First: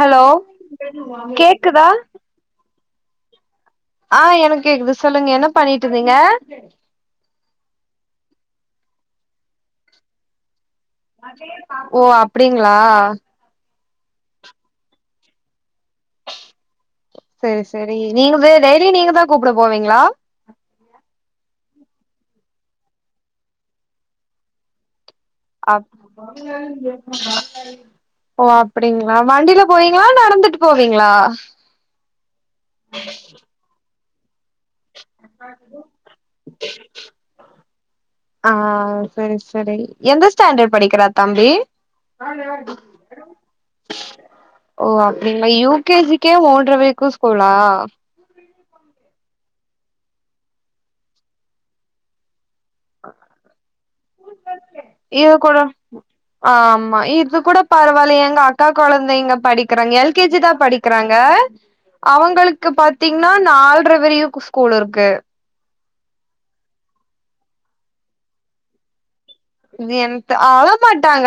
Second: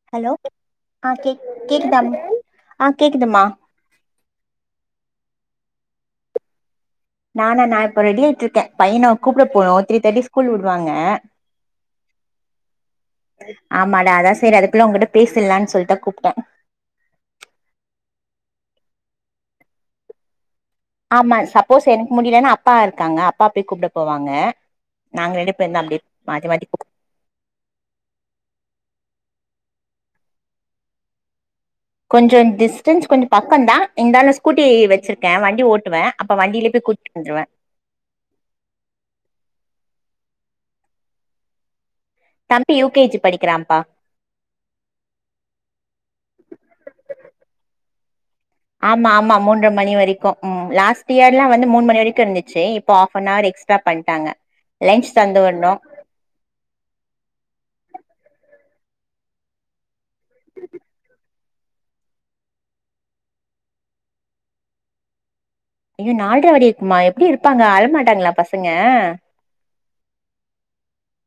Hello ஆ கேக் கேக்குதா ஆ கேக்குதுமா ஆ எனக்கு கேக்குது சொல்லுங்க என்ன பண்ணிட்ருந்தீங்க நானா நா இப்ப ரெடியாய்ட்டுருக்கே பையன கூப்ட போனு த்ரீ தேர்டி ஸ்கூல் விடுவாங்க ஓ அப்டிங்ளா ஆமாடா அதா செரி அதுக்குள்ள உங்ககிட்ட பேசலான்னு சொல்ட் தா கூப்ட்ட செரி செரி நீங்க டெய்லி நீங்க தா கூப்ட போவீங்ளா ஆமா சப்போஸ் எனக்கு முடிலன்னா அப்பா இருக்காங்க அப்பா போய் கூப்ட போவாங்க நாங்க ரெண்டுப் பேரு தா அப் அப்டி மாத்தி மாத்தி ஓ அப்டிங்ளா வண்டில போவீங்ளா நடந்துட்டு போவீங்ளா கொஞ்சொ டிஸ்டன்ஸ் கொஞ்ச பக்கம் தா இந்தாலு கூட்டி வச்ருக்கே வண்டி ஓட்டுவே அப்ப வண்டிலேயே போய் கூட்டு வந்ருவே ஆ சரி சரி எந்த ஸ்டாண்டர்ட் படிக்றா தம்பி தம்பி யூ கே ஜி படிக்றாப்பா ஓ அப்டிங்ளா யூ கே ஜி கே மூன்ற வரிக்கு ஸ்கூலா ஆமா ஆமா மூன்ற மணி வரைக்கு ம் லாஸ்ட் இயர் லா வந்து மூனு மணி வரைக்கு இருந்துச்சி இப் ப ஹாஃப் அன் அவர் எக்ஸ்ட்ரா பண்ட்டாங்க லன்ஞ்ச் இது தந்து கூட விணும் ஆமா இது கூட பரவால்ல எங்க அக்கா கொழந்தைங்க படிக்றாங்க எல் கே ஜி தா படிக் க்கறாங்க அவுங்களுக்கு பாத்தீங்ன்னா நால்ர வரியுக்கு ஸ்கூல் இருக்கு ஐயோ நால்ர வரியு இருக்குமா எப்டி இருப்பாங்க அழமாட்டாங்ளா பசங்க இது என்ட அழ மாட்டாங்க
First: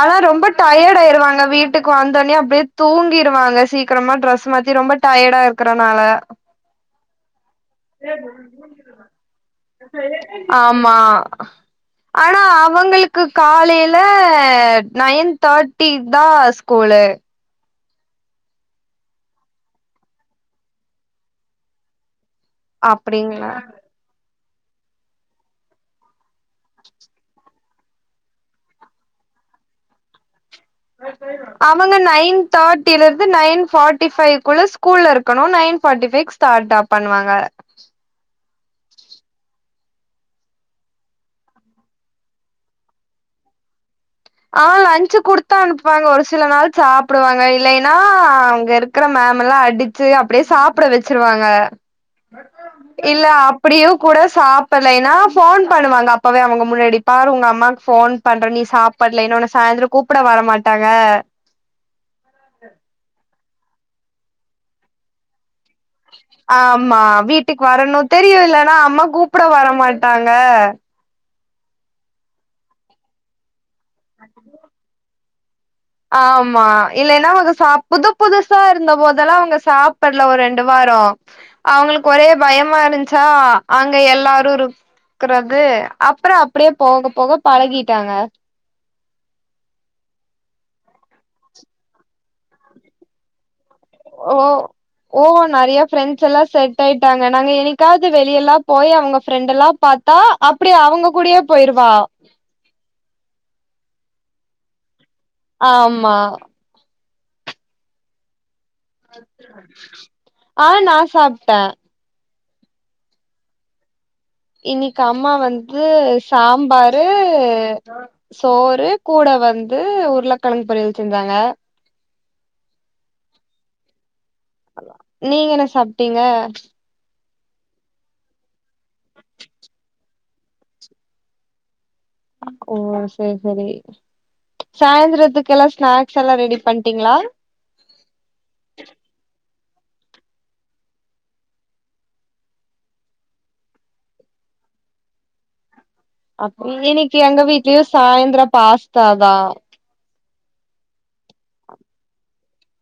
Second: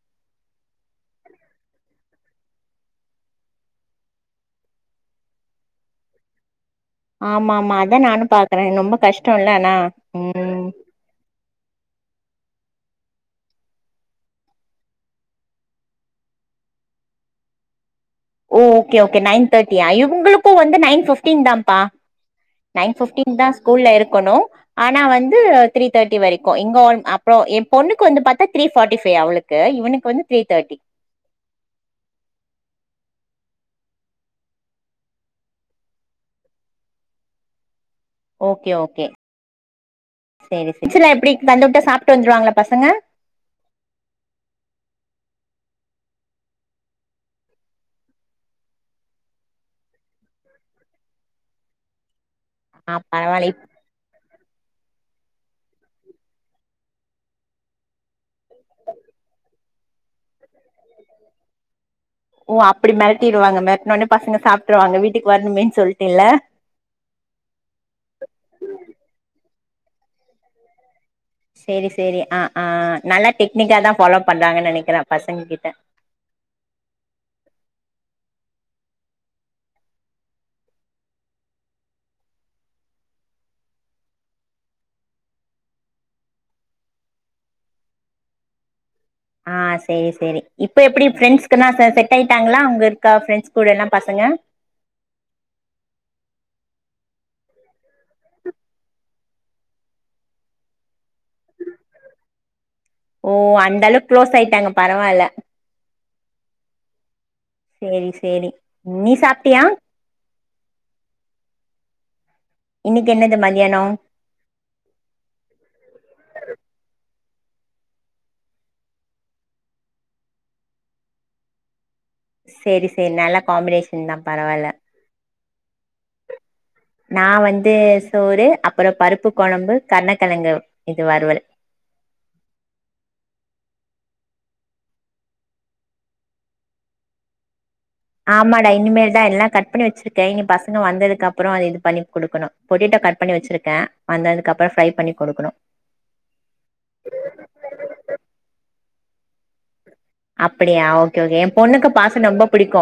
ஆனா ரொம்ப டயர்ட் ஆயிருவாங்க வீட்டுக்கு வந்தோனே அப்டியே தூங்கிருவாங்க சீக்கிரமா ட்ரெஸ் மாத்தி ரொம்ப டயர்டா இருக்கறனால ஆமா ஆமா அதா நானும் பாக்குற ரொம்ப கஷ்டல்ல ஆனா ம் ஆமா ஆனா அவுங்களுக்கு காலையில நைன் தேட்டி தான் ஸ்கூலு ஓ ஓகே ஓகே நைன் தேர்டியா இவுங்களுக்கு வந்து நைன் பிஃப்டின் தான்பா நைன் பிஃப்டீன் அப்டிங்களா தான் ஸ்கூல்ல இருக்கணு ஆனா வந்து த்ரீ தேர்ட்டி வரிக்கு இங்க அப்ரோ என் பொண்ணுக்கு வந்து பாத்தா த்ரீ ஃபாடி ஃபைவ் அவளு க்கு இவனுக்கு வந்து த்ரீ தேட்டி அவங்க நைன் தேட்டில இருந்து நைன் ஃபாட்டி ஃபைவ் குள்ள ஸ்கூல்ல இருக்கணு நைன் பார்டி ஃபைவ் டாடா பண்ணுவாங்க லன்ச் லா எப்டி தந்துவுட்டா சாப்ட்டு வந்துருவாங்ளா பசங்க ஆ லன்சு குடுத்தனுப்புவாங்க ஒரு சில நாள் சாப்டுவாங்க இல்லேன்னா அவுங்க இரு க்கற மேம் எல்லா அடுச்சு அப்டியே சாப்ட வச்சுருவாங்க ஆ இல்ல பரவால்ல இப் அப்புடியு கூட சாப்பலேன்னா ஃபோன் பண்ணுவாங்க அப்பவே அவுங்க முன்னாடி பாரு ஒங்க அம்மாக்கு ஃபோன் பண்றே நீ சாப் இன்னோன்னு சாய்ந்தரோ கூப்புட வர மாட்டாங்க ஓ அப்டி மெரட்டிடுவாங்க மெரட்னோனே பசங்க சாப்ட்ருவாங்க வீட்டுக்கு வரனுமேன் சொல் ஆமா வீட்டுக்கு வரணு தெரியு இல்லனா அம்மா கூப்புட வரமாட்டாங்க சேரி சேரி ஆ ஆ நல்லா டெக்னிக்கா தா ஃபாலோ பண்றாங்கன்தா நெனைக்கிறே பசங்க கிட்ட ஆமா இல்லேன்னா வந்து சாப் புது புதுசா இருந்த போதல்லா அவுங்க சாப்பல்ல ஒரு ரெண்டு வாரோ அவுங்களுக்கு ஒரே பயமா இருந்ச்சா அங்க எல்லாரு இரு குறது அப்பறோ அப்டியே போக போக பழகிட்டாங்க ஆ சேரி சேரி இப்ப எப்டி ஃப்ரண்ட்ஸ்குலா செ செட் ஆயிட்டாங்களா அங்க இருக்கா ஃப்ரெண்ட்ஸ் கூடெல்லா பசங்க ஓ ஓ நெறைய ஃப்ரெண்ட்ஸல்லா செட் ஆயிட்டாங்க நாங்க என்னைக்காவது வெளியல்லா போய் அவுங்க ஃப்ரெண்டல்லா பாத்தா அப்டியே அவுங்க கூடயே போயிருவா ஓ அந்தளவு க்ளோஸ் ஆயிட்டாங்க பரவால்ல ஆமா சேரி சேரி நீ சாப்டியா ஆ நா சாப்ட்டே இன்னக்கி என்னது மதியானோ இன்னக்கி அம்மா வந்து சாம்பாரு சோறு கூட வந்து உருளக்கெழங்கு பொரியல் செஞ்சாங்க சேரி சேரி நல்ல காம்பினேஷன் தா பரவால்ல நீங்க என்ன சாப்ட்டீங்க நா வந்து சோறு அப்பறோ பருப்பு கொழம்பு கர்ணக்கெழங்கு இது வருவல் ஓ சேர் சேரி சாய்ந்தரத்துக்கெல்லா ஸ்நாக்ஸ் எல்லா ரெடி பண்ட்டீங்ளா ஆமாடா இனிமேல் தா எல்லா கட் பண்ணி வச்சுருக்கே இனி பசங்க வந்ததுக்கு அப்றோ அது இது பண்ணி குடுக்கனு பொட்டேட்டோ கட் பண்ணி வச்சுருக்கே வந்ததுக்கப்பறோ ஃப்ரை பண்ணி குடுக்கனு அப் இன்னக்கி எங்க வீட்லயு சாய்ந்தரோ பாஸ்தா தா அப்படியா ஓகே ஓகே ஏ பொண்ணுக்கு பாஸன்னா ரொம்ப புடிக்கு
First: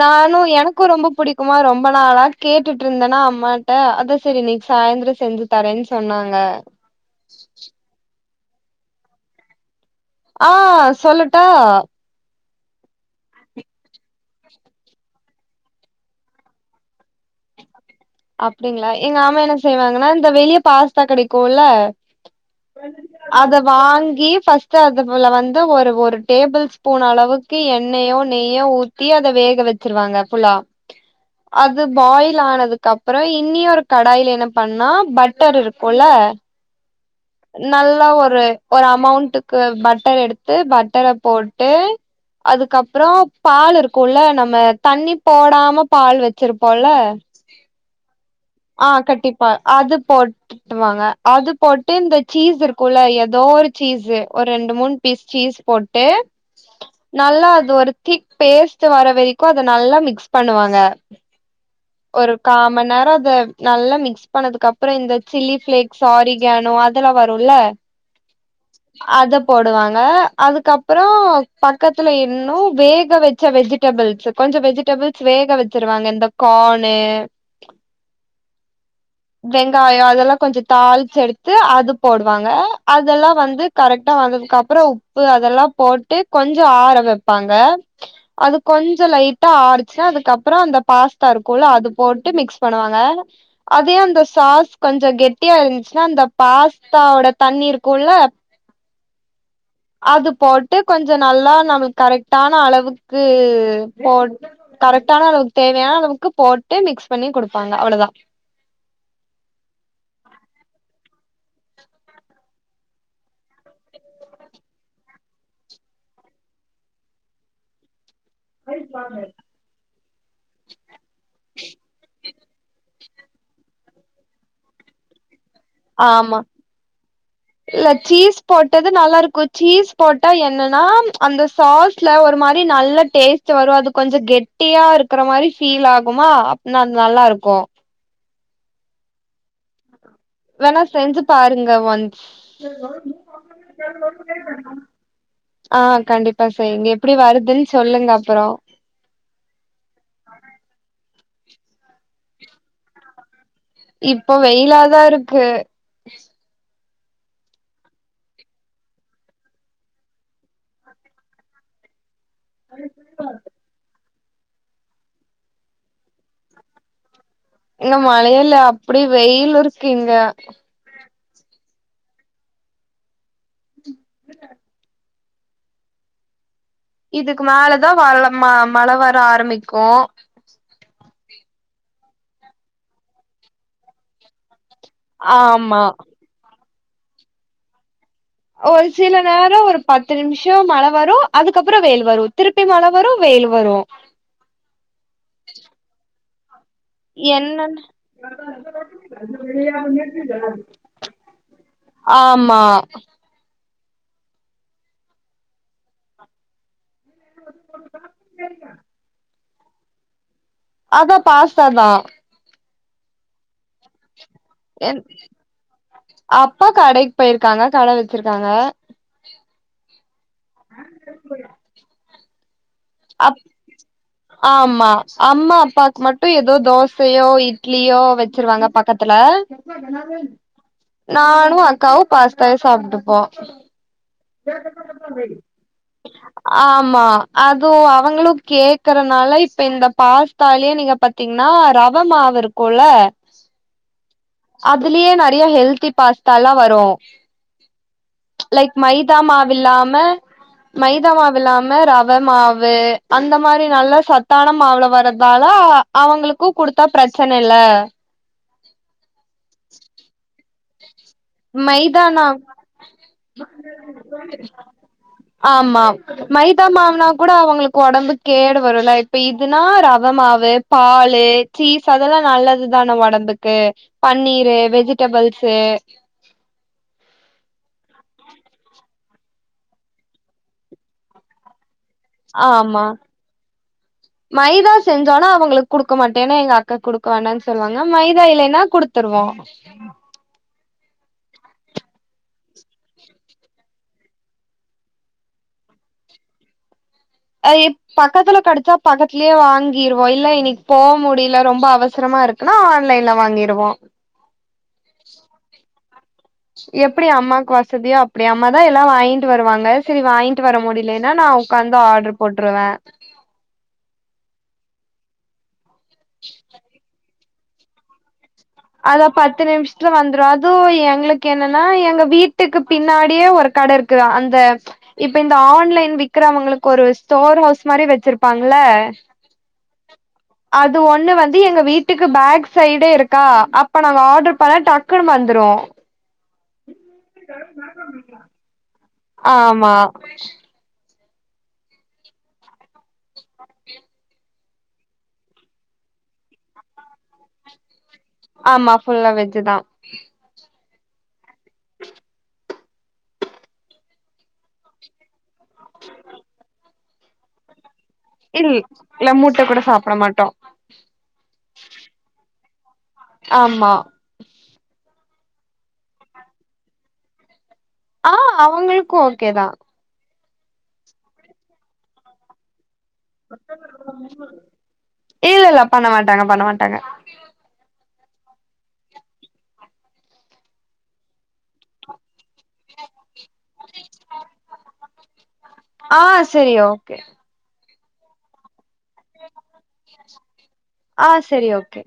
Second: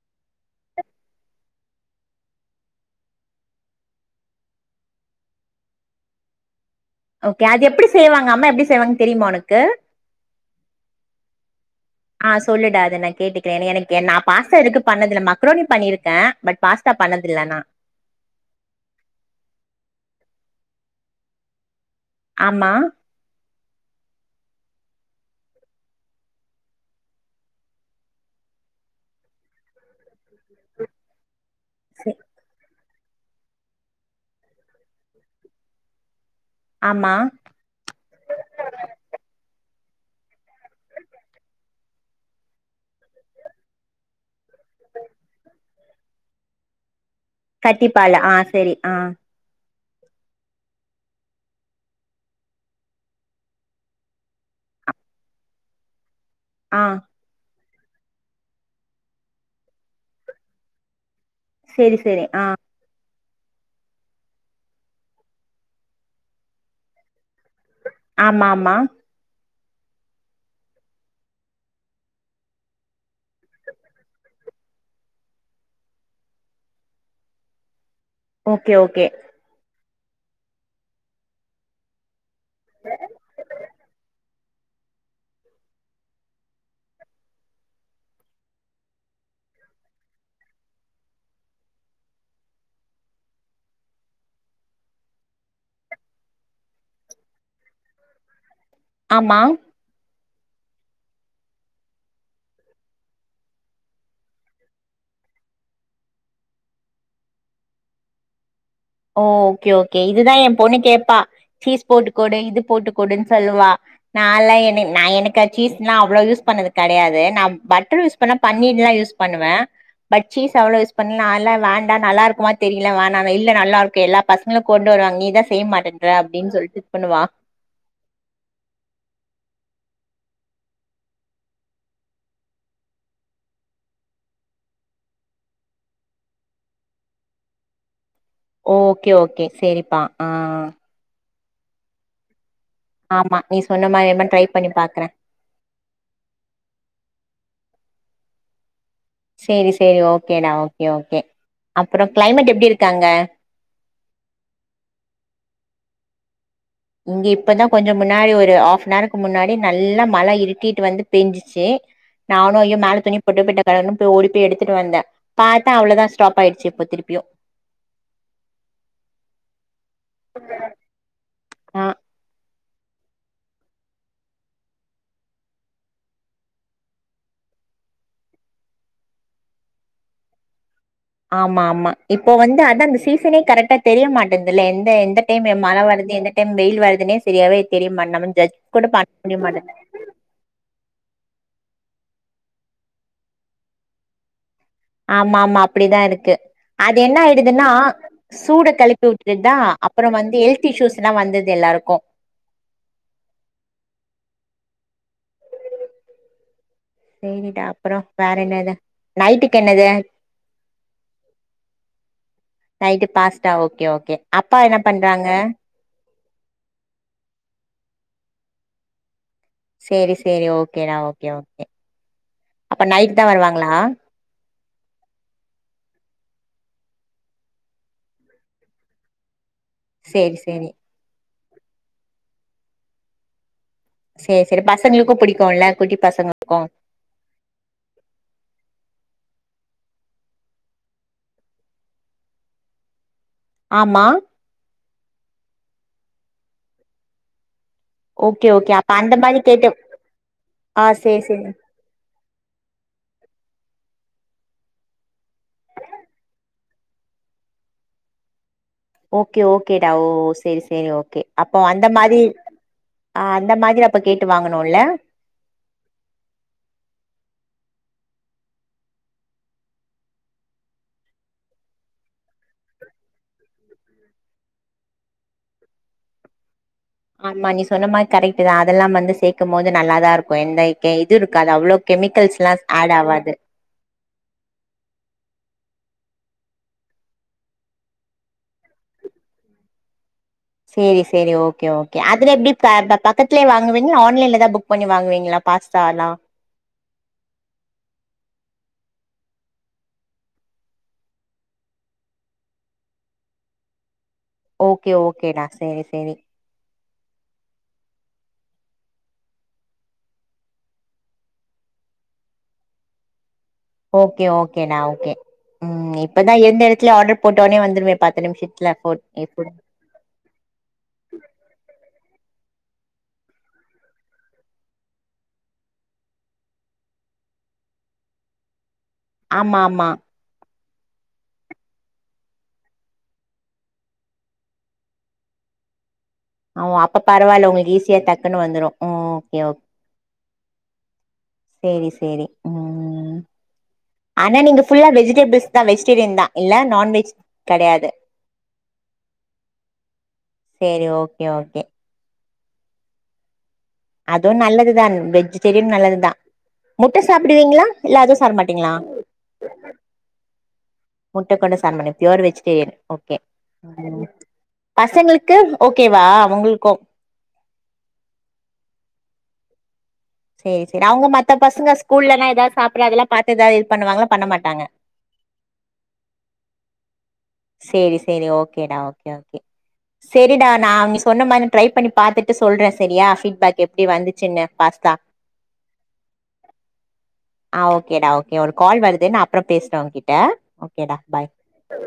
நானு எனக்கு ரொம்ப புடிக்குமா ரொம்ப நாளா கேட்டுட்டு இருந்தனா அம்மாட்ட அதா செரி இன்னக்கி சாய்ந்தரோ செஞ்சு தரேன் சொன்னாங்க ஓகே அது எப்டி செய்வாங்க அம்மா எப்டி செய்வாங்கன் தெரியுமா ஒனக்கு ஆ சொல்லட்டா அ சொல்லுடா அது நா கேட்டுக்குறே ஏனா எனக்கு நா பாஸ்தா எடுத்து பண்ணதில்ல மக்ரோனி பண்ணிருக்கே பட் பாஸ்தா பண்ணதில்ல ஆனா அப்டிங்களா எங்க அம்மா என்ன செய்வாங்கன்னா இந்த வெளிய பாஸ்தா கெடைக்குல்ல ஆமா அத வாங்கி ஃபர்ஸ்ட்டு அது புல வந்து ஒரு ஒரு டேபுள் ஸ்பூன் அளவு கி எண்ணயோ நெய்யோ ஊத்தி அத வேக வச்சுருவாங்க ஃபுலா அது சரி. பாயில் ஆனது கப்பறோ இன்னியொரு கடாய்ல என்ன பண்ணா பட்டர் இருக்குல ஆமா நல்லா ஒரு ஒரு அமௌண்ட்டுக்கு பட்டர் எடுத்து பட்டரப் போட்டு அதுக்கப்றோ பால் இருக்குல்ல நம்ம தண்ணி போடாம பால் வச்சிருப்போல்ல கட்டிப்பால் ஆ செரி ஆ பா அது போட்டுட்டுவாங்க அது போட் டு இந்த சீஸ் இருக்குல்ல எதோ ஒரு சீஸ்ஸு ஒர் ரெண்டு மூண் பீஸ் சீஸ் போட்டு அ நல்லா அது ஒரு திக் பேஸ்ட்டு வர வெரிக்கு அத நல்லா மிக்ஸ் பண்ணுவாங்க சரி சரி ஒரு ஆ காமண் நேர் அத நல்லா மிக்ஸ் பண்ணதுக்கு அப்புற இந்த சில்லி ஃப்ளேக்ஸ் ஆரிகானோ அதல்லா வருல்ல ஆம்மாமா அத போடுவாங்க அதுக்கப்புறோ பக்கத்துல இன்னு வேக வெச்ச வெஜிட் டபுள்ஸு கொஞ்ச வெஜிடபுள்ஸ் வேக வச்சிருவாங்க இந்த கானு ஓகே ஓகே வெங்காயோ அதெல்லா கொஞ்சோ தாள்ச்சு எடுத்து அது போடுவாங்க அதல்லா வந்து கரெக்டா வந்ததுக்கு அப்ற உ ப்பு அதெல்லா போட்டு கொஞ்சோ ஆற வெப்பாங்க அது கொஞ்ச லைட்டா ஆறுச்சா அதுக்கப்பறோ அந்த பாஸ்தா இருக்குல்ல அது போட்டு மிக்ஸ் பண்ணுவாங்க அதயு அந்த சாஸ் கொஞ்சோ கெட்டியா இருந்துச்சுனா அந்த பாஸ்தாவோட தண்ணி இருக்குல்ல ஆமா அதுப்போட்டு கொஞ்ச நல்லா நம்ம கரெக்டான அளவுக்கு போட் கரெக்டான அளவு தேவயான அளவுக்கு போட்டு மிக்ஸ் பண்ணி குடுப்பாங்க அவுளோதா ஓ ஓகே ஓகே இதுதா ஏ பொண்ணு கேப்பா சீஸ் போட்டுக் கொடு இது போட்டுக் கொடுன் சொல்லுவா நால்லா என நா எனக்கா சீஸ்ன்ல்லா அவ்ளோ யூஸ் பண்ணது கடயாது நா பட்டர் யூஸ் பன்னா பன்னீர்லா யூஸ் பண்ணுவ பட் சீஸ் அவ்ளோ யூஸ் பண்ண நால்ல வேண்டா நல்லா இருக்குமா தெரில வேணான்னு இல்ல நல்லாருக்கு எல்லா பசங்களு கொண்டு வராங்க நீ தா செய்ய மாட்டன்ற ஆமா அப்டின் சொல்ட்டு இது பண்ணுவா இல்ல சீஸ் போட்டது நல்லாருக்கோ சீஸ் போட்டா என்னனா அந்த சாஸ் ட்ல ஒரு மாரி நல்ல டேஸ்ட்டு வரு அது கொஞ்ச கெட்டியா இருக்கற மாரி ஃபீல் ஆகுமா நா அது நல்லாருக்கு ஓகே ஓகே சேரிப்பா ஆ வேணா செஞ்சி பாருங்க ஒன்ஸ் ஆமா நீ சொன்ன மாரி எம்மா ட்ரை பண்ணி பாக்குற ஆ கண்டிப்பா செய்க எப்புடி வருதுன்னு சொல்லுங்க அப்புறோ சேரி சேரி ஓகேடா ஓகே ஓகே அப்புற க்ளைமேட் எப்டி இருக்கு அங்க இப்போ வெயிலாதா இருக்கு இங்க இப்பதா கொஞ்ச முன்னாடி ஒரு ஹாப்னாருக்கு முன்னாடி நல்லா மழை இட்டிட்டு வந்து பேஞ்சிச்சு நானும் ஐயோ மேல துணிய போட்டு பிட்ட கடனு ஓ பே எடுத்துட்டு வந்த பாத்தா அவுளோதா ஸ்டாப் ஆயிட்ச்சு இப்ப திருப்பியு இங்க மழையல்ல அப்புடி வெய்யுல் இருக்கு இங்க ஆ [unintelligible] இதுக்கு மேலதா வல்ல ம மழை வர ஆரமிக்கு ஆமா ஆமா இப்போ வந்து அதா அந்த சீசனே கரெக்டட் தெரிய மாட்டேன்துல எந்த எந்த டைம் மழ ஆமா வருது எந்த டைம் வெய்யில் வருதுன்னே செரியாவே தெரியமாட் நமன் ஒரு சில நேரோ ஒரு பத்து நிம்ஷ் ஷோ மழ வரு அதுக்கப்புற வெயில் வரு திருப்பி மழ வரு வெயில் வரு ஆமாமா அப்டிதா இருக்கு அது என்ன ஆய்டுதுன்னா என்னன்னு சூட கெளப்பி வுட்டுருதா அப்பறோ வந்து ஹெல்த் இஷ்யூஸ்லா வந்துடுது எல்லாருக்கு ஆமா செய்திட்டு அப்பறோ வேற என்னது நைட்டுக்கு என்னது அதா பாஸ்தாதா நைட்டு பாஸ்தா ஓகே ஓகே அப்பா என்ன என் பண்றாங்க அப்பா கடைக்கு பெயிருக்காங்க கடை வச்சிருக்காங்க சேரி சேரி ஓகேடா ஓகே ஓகே அப்ப நைட்தா அப் வருவாங்களா ஆமா அம்மா அப்பாக்கு மட்டு எதோ தோசையோ இட்லியோ வெச்சிருவாங்க பக்கத்துல சேரி சேரி நானு அக்காவு பாஸ்தாவே சாப்ட்டுப்போ சேரி சேரி பசங்களுக்கு புடிக்குல குட்டி பசங்களுக்கு அது அவங்களு கேக்றனால இப்ப இந்த பாஸ்தாலியே நீங்க பத்தீங்க்னா ரவ மாவு இரு க்குல ஆமா அதுலியே நெறையா ஹெல்தி பாஸ்தாலா வரு ஓகே ஓகே லைக் அப்ப அந்த மைதா மாரி கேட்டு மாவில்லாம ஆ மைதா சேரி சேரி மாவில்லாம ர வ மாவு அந்த மாரி நல்லா சத்தான மாவுல வரதால அவங்களுக் கு குடுத்தா ப்ரச்சன இல்ல ஓகே ஓகே டா ஓ சேரி சேரி ஓகே அப்போ அந்த மாரி மைதானா ஆ அந்த மாரி அப்போ கேட்டு வாங்கணுல ஆமா மைதா மாவுனா கூட அவங்களுக்கு உடம்புக் கேடு வருல இப்ப இதுன்னா ரவ மாவு பாலு சீஸ் அதெல்லா நல்லதுதான ஒடம்புக்கு பன்னீரு வெஜ்டபுள்ஸு ஆமா நீ சொன்ன மாரி கரெக்ட்டு தா அதெல்லா வந்து சேக்கும் போது நல்லாதா இருக்கு எந்த கெ இது இருக்காது அவ்ளோக் கெமிக்கல்ஸ்லாஸ் ஆமா ஆட் ஆவாது மைதா செஞ்சாலு அவுங்களுக்கு குடுக்க மாட்டேன்னு எங்க அக்கா குடுக்க வேண்டானு சொல்லுவாங்க மைதா இல்லனா குடுத்துருவோ சேரி சேரி ஓகே ஓகே அதுல எப்டி ப பக்கத்துலயே வாங்குவீங்களா ஆன்லைன்லதா புக் பண்ணி வாங்குவீங்களா பாஸ்தாலா அது எப் பக்கத்துல கெடச்சா பக்கத்துலியே வாங்கிருவோ இல்ல இன்னிக்கு போ முடியில ரொம்ப அவசரமா இருக் குனா ஆன்லைன்ல வாங்கிருவோ ஓகே ஓகேடா சேரி சேரி எப்புடி அம்மாக்கு வசதியா அப்புடி அம்மாதா எல்லா வாங்கிட்டு வருவாங்க செரி வாங்கிட்டு வர முடியலேன்னா நா உக்காந்து ஆர்டர் போட்ருவே ஓகே ஓகேனா ஓகே ம் இப்பதா எந்த எடத்துலியு ஆர்டர் போட்டோனே வந்துருமே பத்து நிமிஷத் அதா பத்து நிமிஷ த்துல வந்துரு அதுவு எங்க்ளுக்கு என்னன்னா எங்க வீட்டுக்கு பின்னாடியே ஒரு கட இருக்குதா அந்த இப்ப இந்த ஆன்லைன் விக்கிறவங்களுக்கு ஒரு ஸ்டோர் ஹவுஸ் மாரி வச்சிருப்பாங்கள்ள ஆமாமா அது ஒன்னு வந்து எங்க வீட்டுக்கு பேக் சைடு இருக்கா அப்ப நாங்க ஆட்ரு பண்ணா டக்குன்னு வந்துரு ஆ அப்ப பரவாயில்ல உங்களுக்கு ஈஸியா டக்குன்னு வந்துரு ஓகே ஓகே ஆமா சேரி சேரி ம் ஆனா நீங்க ஃபுல்லா வெஜிடேபிள்ஸ் தா வெஜிடேரியன் தா இல்ல நான்வெஜ் கெடையாது ஆமா ஃபுல்லா வெஜ்ஜு தா சேரி ஓகே ஓகே அதுவு நல்லதுதா வெஜிடேரியனு நல்லதுதா முட்ட சாப்டுவீங்களா இல்ல அதுவு சாப்ட இல் மாட்டீங்களா இல்ல மூட்ட கூட சாப்ட மாட்டோ முட்ட கூட சாப்பட மாட்டிக பியூர் ஆமா வெஜிடேரியன் பசங்களுக்கு ஓகேவா அவுங்களுக்கு ஆ அவுங்களுக்கும் ஓகே தா சேரி சேரி அவுங்க மத்த பசங்க ஸ்கூல்லலல்லாம் எதாவது சாப்ழ்டற அதெல்லாம் வ் ஏதாவது பண்ணுவாங்களலாம் பண்ண மாட்டாங்க இல்ல இல்ல பண்ண மாட்டாங்க பண்ண மாட்டாங்க சேரி சேரி ஓகேடா ஓகே ஓகே ஆ சேரிடா நா அவி நீ சொன்ன மாரி ட்ரை பண்ணி பாத்துட்டு சொல்றே சரியா ஃபீட்பேக் எப்படி வந்துச்சுன்னு பாஸ்தா ஆ சேரி ஓகே ஆ ஓகேடா ஓகே ஒரு கால் வருது நா அப்புறோ பேசுற உங்க்கிட்ட ஆ செரி ஓகே